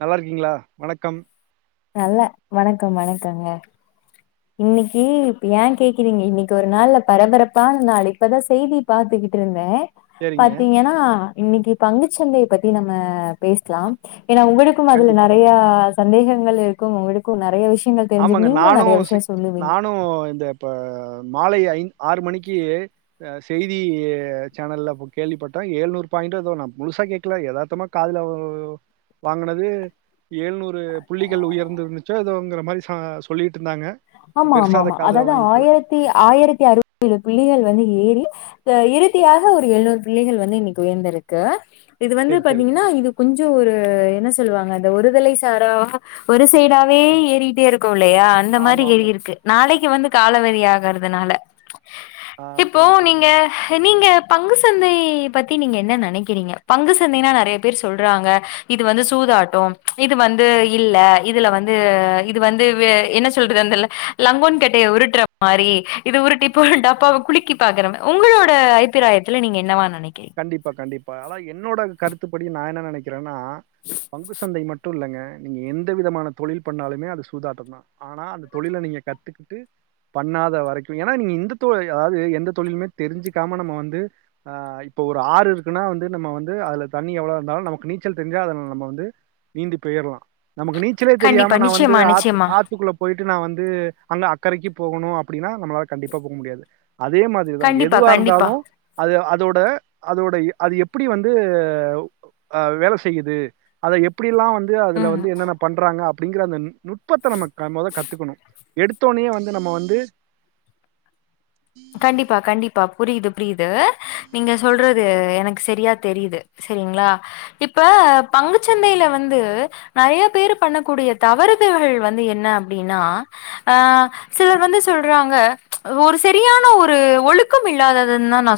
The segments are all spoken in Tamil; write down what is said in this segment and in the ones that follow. நல்லா இருக்கீங்களா வணக்கம் நல்ல வணக்கம் வணக்கங்க இன்னைக்கி இப்ப ஏன் கேக்குறீங்க இன்னைக்கி ஒரு நாள்ல பரபரப்பான நாள் இப்பதா செய்தி பாத்துக்கிட்டு இருந்தே சேரிங்க பாத்தீங்கன்னா இன்னைக்கி பங்குச் சந்தைய பத்தி நம்ம பேசலாம் ஏன்னா உங்களுக்கும் அதுல கண்டிப்பாங்க நெறையா சந்தேகங்கள் இருக் க்கும் உங்களுக்கும் நெறைய விஷ் நீங்கள் தெரி்ஞ்சுக் ஆமாங்க நீங்களு நானு நெறைய செ விஷயோ சொ நானு இந்த இப்ப மாலை ஐந் ஆறு மணிக்கு ஆ செய்தி சேனல்ல இப்ப கேள்விப்பட்டே ஏழ்நூறு பாயிண்டோ ஏதோ நான் முழுசா கேக்கல எதார்த்தமா காதுல வ் வாங்குனது ஏழ்நூறு புள்ளிகள் உயர்ந்துருந்துச்சோ எதோங்கறாப்டி ஹா சொல்லிட் ஆமா ஆமா ஆமா அதாவது ஆயிரத்தி ஆயிரத்தி அறுபத்திஏழு புள்ளிகள் வந்து ஏறி ஆ இறுதியாக ஒரு எழுநூறு புள்ளிகள் வந்து இன்னைக்கி உயர்ந்திருக்கு இது வந்து சேரி சேரிங்க பாத்தீங்கன்னா இது கொஞ்சோ ஒரு என்ன சொ சொல்லுவாங்க அந்த ஒருதலை சாரா ஒரு சைடாவே ஏறிட்டே இருக் இல்லையா அந்த மாரி ஆமா ஆமா ஏறியிருக்கு நாளை இங்க வந்து காலவரிய ஆகறிறதுனால ஆ இப்போ புரியுது நீங்க புரியுதுங்க நீங்க பங்கு சந்தை பத்தி நீங்க என்ன நினைக்கிறீங்க பங்கு சந்தைன்னா நிறைய பேர் சொல்றாங்க இது வந்து சூதாட்டம் இது வந்து இல்ல இதுல வந்து இது வந்து என்ன சொ சொல்லுராங்கள லங்கோன் கட்டையை உருற மாதிரி இது உருட்டிா போ டப்பாவ குலுக்கி பாக்குற மாரி உங்களோட அபிராயத்தில் நீங்க என்னவா நெனைக்கிறீங்க கண்டிப்பா கண்டிப் பா என்னோட கருத்துப்படி நான் என்ன நினைக்கிறே ன்னா பங்கு சந்தை மட்டும் இல்லங்க நீங்க எந்த விதமான தொழில் பண்ணாலுமே அது சூதாட்டம் தான் ஆனா அந்த தொழில நீங்க கத்துக்கிட்டு பண்ணாத வரைக்கும் ஏனா இந்ததொ அதாவது எந்த தொழிலுமே தெரிஞ்சுக்காம நம்ம வந்துஹ இப்போ ஒரு ஆறு இருக்குன்னா வந்து நம்ம வந்து அதில தண்ணி எவ்வளோ இருந்தாலும் நமக்கு நீச்சல் தெரிஞ்சா அத நம்ம வந்து நீந்தி போயிடலாம் நமக்கு நீச்சலே கண்டிப்பா தெரியாம நான் வந்து நிச்சயமா ஆத் நிச்சயமா ஆத்துக்குள்ள போயி ட்டு நான் வந்து அங்க அக்கறைக்கு போகணு அப்படின்னா நம்மளா கண்டிப்பா போக முடியாது அதே மாதிரிதான் கண்டிப்பா எதுவா கண்டிப்பா இருந்தாலும் அது அதோட அதோட அது எப்படி வந்து வேல செய்யுது அதை எப்படிலாம் வந்து அது அதுல ம் வந்து என்னென்ன பண்றாங்க அப் அப்படிங்கிற அந்த நுட்பத்த நம்ம மொத கத்துக்கணும் எடுத்தோனையே வந்து நம்ம வந்து கண்டிப்பா கண்டி ப்ப புரியுது புரியுது நீங்க சொல்றது எனக்கு சரியா தெரியுது சரிங்களா இப்ப பங்குச்சந்தையில வந்து நிறைய பேரு பண்ணக்கூடிய தவறுவுகள் வந்து என்ன அப்படின்னா ஆஹ சிலர் வந்து சொல்றாங்க ஒரு சரியான ஒரு ஒழுக்கம் இல்லாததுதான் நான்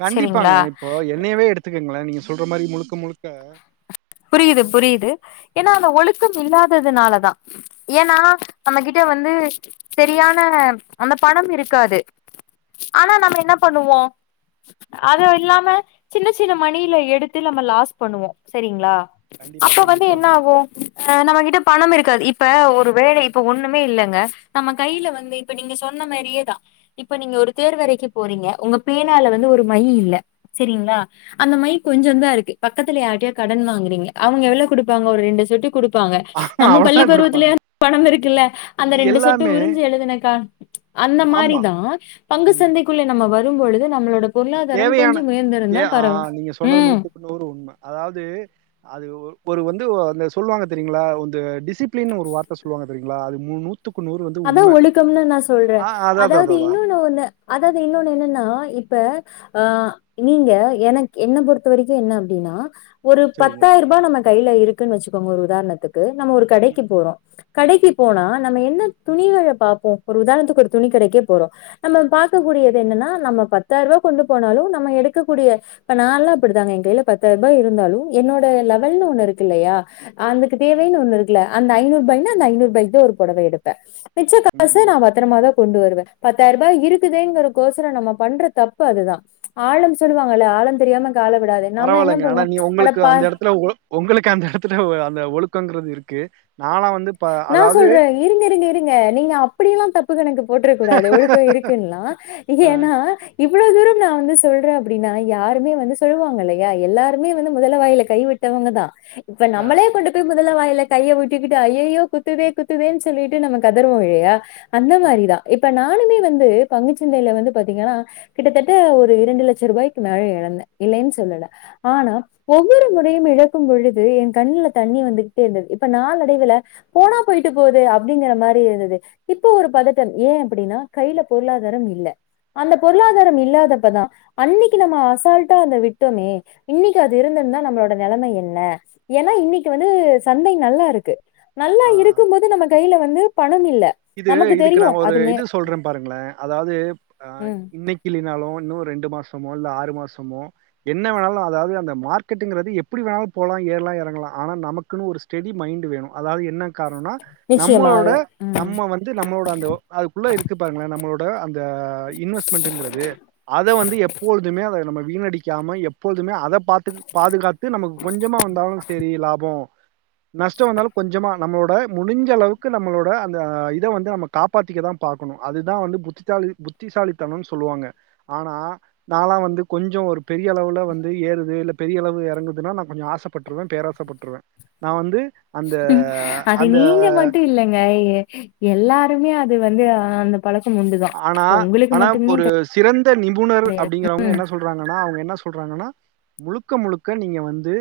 கண்டிப்பாங்க இப்போ என்னையவே எடுத்துக் இருங்களே நீங்க சொல்ற மாதிரி முழுக்க முழுக்க புரியுது புரியுது ஏன்னா அந்த ஒழுக்கம் இல்லாததுனாலதான் ஏன்னா நம்ம கிட்ட வந்து சரியான அந்த பணம் இருக்காது ஆனா நம்ம என்ன பண்ணுவோம் அது இல்லாம சின்ன சின்ன மணில எடுத்து நம்ம லாஸ் பண்ணுவோம் சரிங்களா கண்டிப்பா அப்ப வந்து என்ன கண்டிப்பாங்க ஆகும் நம்ம கிட்ட பணம் இருக்காது இப் இப்ப ஒரு வேலை இப்ப ஒண்ணுமே இல்லைங்க நம்ம கையில வந்து இப்ப நீங்க சொன்ன மாதிரியேதான் இப்ப நீங்க ஒரு தேர் வரைக்கு போறீங்க உங்க பேனால வந்து ஒரு மை இல்ல சரிங்களா அந்த மை கொஞ்சம் தான் இருக்கு பக்கத்துல யாரிட்டயோ கடன் வா ங்க அவங்க எவ்ளோ கொடுப்பாங்க ஒரு ரெண்டு சொட்டு கொடுப்பாங்க ஆமா நம்ம பள்ளி அவ்ளதா குடுப்பாங்க பருவத்துலய பணம் இருக்குல்ல அந்த இது ரெண்டு சொட்டு எல்லாமே உறிஞ்சு எழுதுனெக்கா அந்த ஆமா மாரிதான் பங்கு ம் சந்தைக்குள்ள நம்ம வ வரும்பொழுது நம்மளோட பொருளாதாரம் தேவையான கொஞ்சம் ஏ உயர்ந்திருந்தா பரவா ஆஹ நீங்க சொன்னது ம் நூத்துக்குணூறு உண்மை அதாவது அது ஒரு வந்து அந்த சொல்லுவாங்க தெரியுங்களா வந்து டிஸ் டிசிப்லின்னு ஒரு வார்த்த சொல்லு வாங்க தெரியுங்களா அது ம்முணுத் அதான் ஒழிக்கம்னும் நான சொல்றேன் ஆ அதா அதா அதாவது அதா அதா இன்னொன்னு ஒண்ணு அதாவது இன்னொன்னு என்னன்னா இப்ப ஆ நீங்க எனக் என்ன பொறுத்தவரைக்கு என்ன அப்டின்னா ஒரு செரிங்க பத்தாயிரம் ரூபாய் நமக் கையில இருக்குன்னு வச்சுக்கோங்க ஒரு உதாரணத்துக்கு நம்ம ஒரு கடைக்கு போறோ கட க்கு போனா நம்ம என்ந் துணிகள பாப்போ ஒரு உதாரணத்துக்கு ஒரு துணி கடைக்கே போறோ நம்ம பாக்கக் கூடியது என்னன்னா நம்ம பத்தாயர்ரூவா கொண்டு போனாலு நம்ம எடுக்கக்கூடிய இப்ப நா எல்லா அப்பிடிதாங்க ஏன் கைல பத்தாயர்ரூபா இருந்தாலு என்னோட லெவல்னு ஒண்ணு இருக்கு இல்லையா அதுக்கு தேவைன்னு ஒண்ணு இருக்குல்ல அந்த ஐநூர்ரூபாய்ன்னா அந்தஐநூர்ரூபாய்க்குதா ஒரு பொடவை எடுக் தஷ் மிச்ச காச ம் நா பத்தரமாதா கொண்டு வருவே பத் பத்தாயர்ரூபா இருக்குதேங்கறக்கொசர நம்ம பண்ற தப்பு அதுதா ஆழம் சொல்லுவாங்கல்ல ஆழம் தெரியாம கால விடாத நாம என்ன பரவால்லங்க ஆனா பண்ணுவோ நீ உங்களுக்கு அடப்பா அந்த இடத்துல பரவாயில்லங்க ஆனா நீ உங்களுக்கு அந்த இடத்துல இடத்துல உங்களுக்கு அந்த இடத்துல அந்த ஒழுக்க க்கங்கிறது இருக்கு நான்லாம் வந்து ப நா அதாவது சொல்றே இருங்க இருங்க இருங்க நீங்க அப்படியெல்லா தப் [unintelligible] போட்ரக்கூடாது ஒழுக்கோ இருக்குன்லா அ ஏன்னா இப் இவ்ளவு தூரம் நா வந்து சொல்றே அப்டின்னா யாருமே வந்து சொல்வாங்க இல்லையா எல்லாருமே வந்து முதலை வாயில கைவிட்டவங்கதா இப்ப நம்மளே கொண்டு போய் [unintelligible] மொதல்ல வாய்ல கையை விட்டுகிட்டு ஐ ஐயோ குத்துதே குத்துதேன்னு சொல்லிட்டு நம்ம கதறுவோ இல்லையா அந்த மாரிதா இப்ப நான் நானுமே வந்து பங்குச்சந்தையில வந்து பாத்தீங்கன்னா கிட்டத்தட்ட ஒரு இரண்டு லட்சம் ரூபாய்க்கு மேலே எழந்தே இல்லைன்னு சொல்லல ஆனா ஒவ்வொரு முறையும் இழக்கும் பொழுது என் கண்ணுல தண்ணி வந்துகிட்டே இருந்தது இப்ப நாளடைவுல போனா போயிட்டு போகுது அப்டிங்கிற மாரி இருந்தது இப்ப ஒரு பதட்டம் ஏன் அப்பிடின்னா கையில பொருளாதாரம் இல்ல அந்த பொருளாதாரம் இல்லாதப்பதா அன்னைக்கு நம்ம அசால்ட்டா அத விட்டோமே இன்னைக்கி அது இருந்திருந்தா நம்மளோட நெலைமை என்ன ஏன்னா இன்னைக்கு வந்து சந்தை நல்லா இருக்கு நல்லா அ இருக்கும்போது நம்ம கையில வந்து பண இது இதுக்கு நா ஒரு இது சொல்றே பாருங்களே அதாவது ஆ ம் இன்னைக்கி இல்லைனாலு இன்னொரு ரெண்டு மாசமோ இல்ல ஆறு மாசமோ என்ன வேணாலு அதாவது அந்த மார்கெட்டுங்கறது எப்பிடி வேணாலு போலா ஏறலா எறங்கலா ஆனா நமக்குன்னு ஒரு ஸ்டெடி மைண்டு வேணு அதாவது என்ன கார்ணனா நிச்சயமாக நம்மளோட ம் நம்ம வந்து நம்மளோட அந்த ஓ அதுக்குள்ள இருக்கு பாருங்களே நம்மளோ ப்ப அந் த இன்வெஸ்ட்மெண்டட்ங்கிறது அத வந்து எப்பொழுதுமே அத நம்ம வீணடிக்காம எப்பொழுதுமே அத பாத்து பாதுகாத்து நமக்கு கொஞ்சமா வந்தாலு சரி லாபோ நஷ்டம் வந்தாலு கொஞ்சமா நம்மளோட முடிஞ்ச அளவுக்கு நம்மளோட அந்த இத வந்து நம்ம காப்பாத்திக்கதா பாக்கணு அதுதா வந்து புத்தித்தாலி புத்திசாலித்தனம்னு சொல்லுவாங்க ஆனா நால்லா வந்து கொஞ்சோ ஒரு பெரிய அளவுல வந்து ஏறுது இல்ல பெரிய அளவுல எறங்குதுன்னா நா கொஞ்ச ஆசைப்பட்ருவே பேராசைப்பட்ருவே நா வந்து அந்த அத அந்த நீங்க மட்டு இல்லைங்க எ எல்லாருமே அது வந்து அந் ஆனா ஆனா ஒரு சிறந்த நிபுணர் அப்டிங்கறவங்க என்ன சொல்றாங்கன்னா அவங்க என்ன சொ சொல்றாங்கன்னா முழுக்க முழுக்க நீங்க வந்து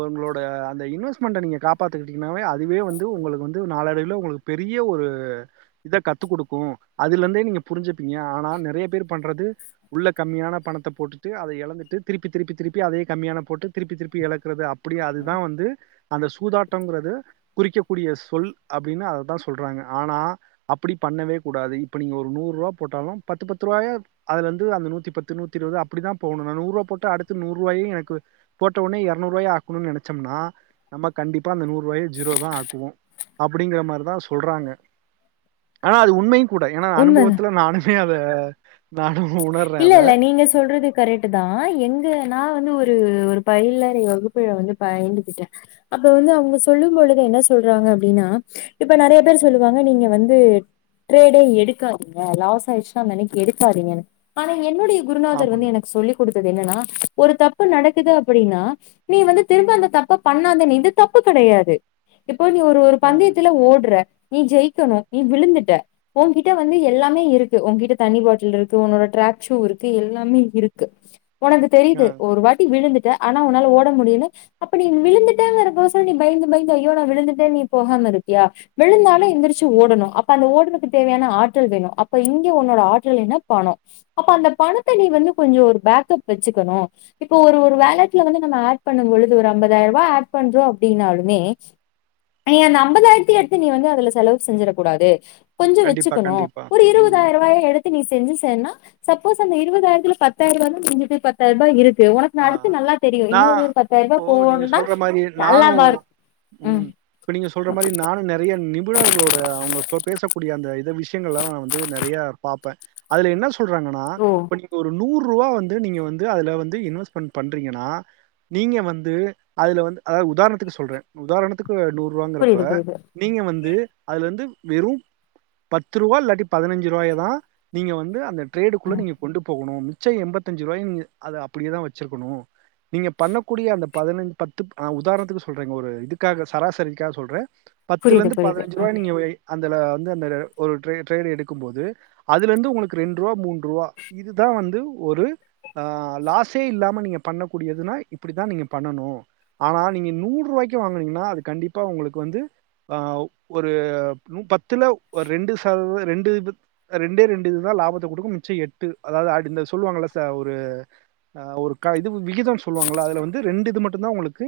உங்களோட அந்த இன்வெஸ்ட்மெண்ட்ட நீங்க காப்பாத்திக்கிட்டீங்கனாவே அதுவே வந்து உங்களுக்கு வந்து நாளடைவில உங்களுக்கு பெரிய ஒரு இத கத்து குடுக்கு அதுல இருந்தே நீங்க புரிஞ்சுப்பீங்க ஆனா நெறைய பேர் பண்றது உள்ள கம்மியான பணத்த போட்டு அதை இழந்து தப்பி திருப்பி திருப்பி அத கம்மிய போட்டு திருப்பி திருப்பி அப் அப்புடியா அதுதா வந்து அந்த சூதாட்டங்கறது குறிக்கக்கூடிய சொல் அப்படின்னு அதை தான் சொல்றாங்க ஆனா அப்டி பண்ணவே கூடாது இப்படி நூறுவா போட்டாலும் பத்து பத்து ரூவாயா அதுல இருந்து நூத்திபத்து நூத்திஇருவது அப்படித்தா போடணும் நூறு ரூபா போட்டா அடுத்த நூறு ரூவாயும் எரணுருவா ஆக்கனும்னு நெனச்சம்னா நம்ம கண்டிா அந்த நூறு ஒரே ஜீரோ தா ஆக்குவோ அப்புடிங்கிற மாரிதான் சொல்றாங்க ஆனா அது உண்மை கூட ஏனா அனுப் உண்ம [unintelligible] [unintelligible] உணர்றே இல்ல அத இல்ல நீங்க சொல்றது கரெக்ட் தான் எங்க நான் வந்து ஒரு ஒரு பயிலறை வகுப்பழை வந்து பயந்துகிட்டேன் அப்ப வந்து அவங்க சொல்லும் பொழுது என்ன சொல்றாங்க அப்புடின்னா இப்ப நெறைய பேர் சொல்லுவாங்க நீங்க வந்து ட்ரேடே எடுக்காதீங்க லாஸ் ஆயிடுச்சுன்னா அந்த அன்னைக்கு எடுக்காதீங்க ஆனா என்னுடைய குருநாதர் ஆமாங்க. வந்து எனக்கு சொல்லிக் கொடுத்தது என்னன்னா ஒரு தப்பு நடக்குது அப்புடின்னா நீ வந்து திரும்ப அந்த தப்ப பண்ணாத நீ இது தப்பு கெடையாது இப்ப நீ ஒரு ஆ, பந்தயத்துல ஓடுற நீ ஜெயிக்கணும் நீ விழுந்துட்ட உங்கிட்ட வந்து எல்லாமே இருக்கு உங்கிட்ட தண்ணி பாட்டில் இருக் உன்னோட ட்ராக் ஷூ இருக்கு எல்லாமே இருக்கு ஒனக்கு ஆ. தெரியுது ஒரு வாட்டி விழுந்துட் ஆனா உன்னால ஓட முடியுது அப்ப நீ விழுந்துட்டங்கறக்வசரம் நீ பயந்து பயந்து ஐயோ நான் விழுந்துட்ட நீ போகாம‌ இருப்பியா விழுந்தாலு எந்திரிச்சு ஓடணு அப்போ அது ஓடறதுக்கு தேவையான ஆற்றல் வேணும் அப்போ எங்கே உன்னோட ஆற்றல்னு பணம் அப்ப அந்த பணத்தை நீ வந்து கொஞ்சம் ஒரு பேக்கப் வச்சுக்கணும் இப்ப ஒரு ஒரு வேலட்ல வந்து நம்ம ஆட் பண்ணும் பொழுது ஒரு ஐம்பதாயிரம் ரூபாய் ஆட் பண்றோம் அப்படினாலுமே நீ அந்த ஐம்பதாயிரத்த எடுத்து நீ வந்து அதுல செலவு செஞ்சிற கூடாது கொஞ்சம் கண்டிப்பா, வச்சுக்கணும் கண்டிப்பா. ஒரு ம். இருபதாயிரம் ரூவாய எடுத்து நீ செஞ்சு சப்போஸ் அந்த இருபதாயிரத்துல பத்தாயிரம் ரூவா மிஞ்சுது பத்தாயிர ரூவா இருக் ஆ நான இப்போ நீங்க போனா சொல்ற மாரி நானும் நல்லாவா இருக்கும். ம் இப்ப நீங்க சொல்ற மாரி நானும் நெறைய மீனவர்களோட அவங்க பேசக்கூடிய அந்த விஷயங்கல்லாம் வந்து நெறைய பாப்பேன் அதுல என்ன சொ சொல்றாங்கன்னா ஓ! இப்ப நீங்க ஒரு நூறு ருபா வந்து நீங்க வந்து அதுல வந்து இன்வெஸ்ட் ரீபண்ட் பண்றீங்கின்னா நீங்க வந்து அதுல வந்து அதாவது உதாரணத்துக்கு சொல்றேன் உதாரணத்துக்கு நூறு ரூவாங்கிறப்ப புரியுது, புரியுது. நீங்க வந்து அதுல இருந்து வெறும் பத்து ருவா இல்லாட்டி பதினஞ்சு ருவாய தான் நீங்க வந்து அந்த டரேடுக்குள்ள ம். நீங்க கொண்டு போகணும் மிச்சம் எம்பத்தஞ்சு ரூவாய அப்படியேதா வச் வச்சிருக்கணும் இருக்கணும் நீங்க பண்ணக்கூடிய அந்த பதினை பத்து உதாரணத்துக்கு சொல்றங்க ஒரு இதுக்காக சராசரிக்காக சொல்றேன் புரியுது, பத்துலருந்து புரியுது. ஆ. பதினஞ்சு ருபவாய நீங்க வை அந் இதுல வந்து அந்த ஒரு டெரியின் எடுக்கும்போது அதுல இருந்து உங்களுக்கு ரெண்டு ரூபா மூன்று ரூபா இதுதான் வந்து ஒரு லாஸ் இதே இல்லாம நீங்க பண்ணக்கூடியதுனா இப்டித்தான் நீங்க பண்ணணும் ஆனா நீங்க நூறு ரூபாய்க்கு வாங்கனீங்கன்னா அது கண்டிப்பா உங்களுக்கு வந்து ஆஹ் ஒரு பத்துல ஒரு ரெண்டு சம் ரெண்டு ரெண்டே ரெண்டு இதுதான் லாபத்தை கொடுக்க மிச்சம் எட்டு அதாவது இந்த சொல்லுவாங்கள ச ஒரு ஆஹ ஒரு இது விகிதம் சொல்லுவாங்களா அதுல வந்து ரெண்டு இது மட்டும்தான் உங்களுக்கு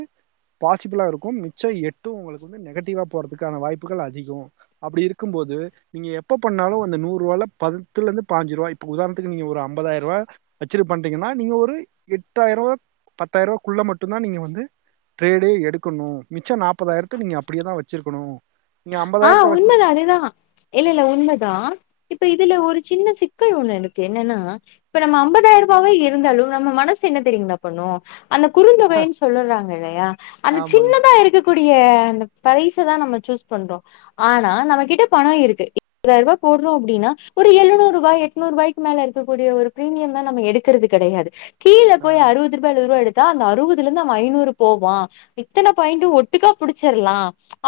பாசிபிளா இருக்கும் மிச்சம் எட்டும் உங்களுக்கு வந்து நெகட்டிவா போறதுக்கான வாய்ப்புகள் அதிகம் அப்படி இருக்கும்போது நீங்க எப்ப பண்ணாலும் அந்த நூறு ரூபா பத்துல இருந்து பாஞ்சு ரூபா இப்ப உதாரணத்துக்கு நீங்க ஒரு அம் ஐம்பதாயிர ரூபா ர்ரு பண்றுங்கின்னா நீங்க ஒரு எட்டாயர்ரூவா பத்தாயர்ரூவாக்குள்ள மட்டும்தா நீங்க வந்து ட்ரேடே எடுக்கணு மிச்ச நாப்பதாயிரத்துக்கு நீங்க அப்பிடியேதா வச் வச்சுருக்கணு ஆஹ் உண்மைதா அதேதா இல்ல இல்ல உண்மைதா இப்ப இதுல ஒரு சின்ன சிக்கல் ஒண்ணு இருக்கு என்னன்னா இப்ப நம்ம அம்பதாயர்ரூபாவே இருந்தாலு நம்ம மனசு என்ன தெரியுங்களா பண்ணு அந்த குறுந்தொகைன்னு சொல்லறாங்க இல்லையா அந்த ஆமாங்க. சின்னதா இருக்கக் க்கூடிய அந்த ப்ரைஸதா நம்ம சூஸ் பண்றோ ஆனா நம்ம கிட்ட பணோ இருக்கு இருபதாயர்ரூபா போடுறோ அப்டின்னா ஒரு எழுநூறு ரூபா எட்நூறு ரூபாய்க்கு மேல இருக்கக்கூடிய ஒரு பிரீமியம்லா நம்ம எடுக்குறது கெடையாது கீழ ஆ. போய் அறுபது ரூபா எழுபது ரூபா எடுக் த்தா அந்த அறுபதுல இருந்து அவ ஐநூறு போவா இத்தன பாயிண்டு ஒட்டுக்கா பிடிச்சிரலா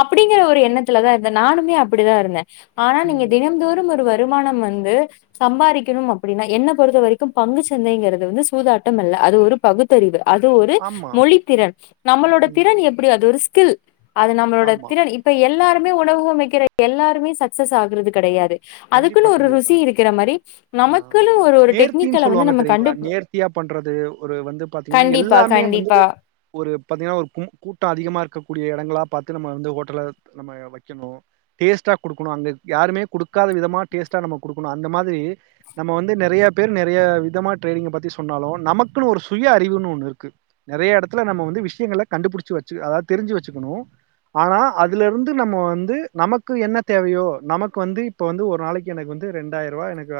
அப்படிங்கிற ஒரு எண்ணத் ல்லதா இருந்தே நானுமே அப்டிதா இருந்தே ஆனா நீங்க ம். தினம்தோறும் ஒருவர் வருமானம் வந்து சம்பாரிக்கணு அப்பிடின்னா என்ன பொறுத்தவரைக்கு பங்கு சந்தைங்கிறது வந்து சூதாட்டம் அல்ல அது ஒரு பகுத்தறிவு அது ஒரு ஆமா. மொழி திறன் நம்மளோட ம். திறன் எப்டி அது ஒரு கிழ் அது நம்மளோட ஆமா. திறன் இப்ப எல் ன்னு உணவு அமைக்கிற எல்லாருமே சக்சஸ் ஆகுறது கெடையாது கண்டிப்பா கண்டிப்பா ஆஹ் நமக்குன்னு ஒரு ஒரு நேர்த்தின்னு டெக்னிக்கல வந்து சொல்லுவாங்க நம்ம தெரியுங்களா கண்டு நேர்த்தியா பண்றது ஒரு வந்து பாத்தீங்கன்னா கண்டிப்பா, எல்லாமே வந்து கண்டிப்பா. ஒரு பாத்தீங்கன்னா ஒரு கூ கூட்டோ அதிகமா இருக்கக்கூடிய எடங்களா பாத்து நம்ம வந்து ஹோட்டல நம்ம வைக்கணு டேஸ்டா குடுக்கணு அங்க யாருமே குடுக் க்காத விதமா டேஸ்ட்டாக நம்ம குடுக்கணு அந்த மாதிரி நம்ம வந்து நெறைய பேர் நெறைய விதமமா டிரேடிங் பத்தி சொன்னாலு நமக்குன்னு ஒரு சுய அறிவுன்னு ஒண்ணு இருக்கு நெறைய எடத்துல நம்ம வந்து விஷயங்கள கண்டுபிடிச்சு வச்சு அதாவது தெரிஞ்சு வச்சுக்கணு ஆனா அதுல இருந்து நம்ம வந்து நமக்கு என்ன தேவையோ நமக்கு வந்து இப்ப வந்து ஒரு நாளைக்கு எனக்கு வந்து ரெண்டாயர்ரூவா எனக்கு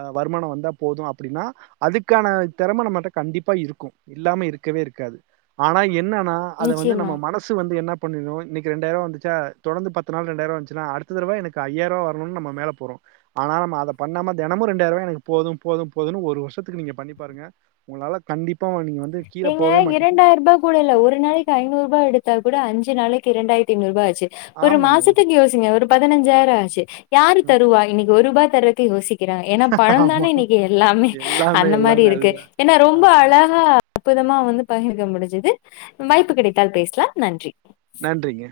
ஆ வருமானம் வந்தா போது அப்டின்னா அதுக்கான திறம நம்மட்ட கண்டிப்பா இருக்கும் இல்லாம இருக்கவே இருக்காது ஆனா என்ன னா அத வந்து நிச்சயமா. நம்ம மனசு வந்து என்ன பண்ணிரனு இன்னக்கி ரெண்டாயர்ரூவா வந்துச்சா தொடர்ந்து பத்து நாள் ரெண்டாயர்ரூவா வந்துச்சுனா அடுத்த தடவ எனக்கு ஐயாயர்ரூவா வர சொன்னவுன்னே நம்ம மேல போறோ ஆனா நம்ம அத பண்ணாம தெனமு ரெண்டாயர்ரூவா எனக்கு போது போது போதுன்னு ஒரு வருஷத்துக்கு நீங்க பண்ணிப் பாருங்க உங்களால கண்டிப்பா நீங்க வந் நீங்க இரண்டாயர்ரூபா கூட இல்ல ஒரு நாளைக்கி ஐநூர்ரூபா எடுத்தா கூட அஞ் [unintelligible] நாளைக்கு இரண்டாயிரத்தி ஐநூருபா ஆச் ச்சு ஒரு ஆமாங்க. மாசத்துக்கு யோசிங்க ஒரு பதினஞ்சாயிர ஆச்சு யாரு ம். தருவா இன்னக்கி ஒரு ருபா தர்றக்கு யோசி க்கிறாங்க ஏன்னா ஆமா. பணம்தானே இன்னைக்கு எல்லாமே எல்லாமே, அந்த மாரி எல்லாமே. அதுதான். இருக்கு ஏன்னா ரொம்ப ஆமா அழகா அற்புதமா வந்து பகிர்ந்துக்க முடிஞ்சது வாய்ப்பு கிடைத்தால் பேசலாம் நன்றி நன்றிங்க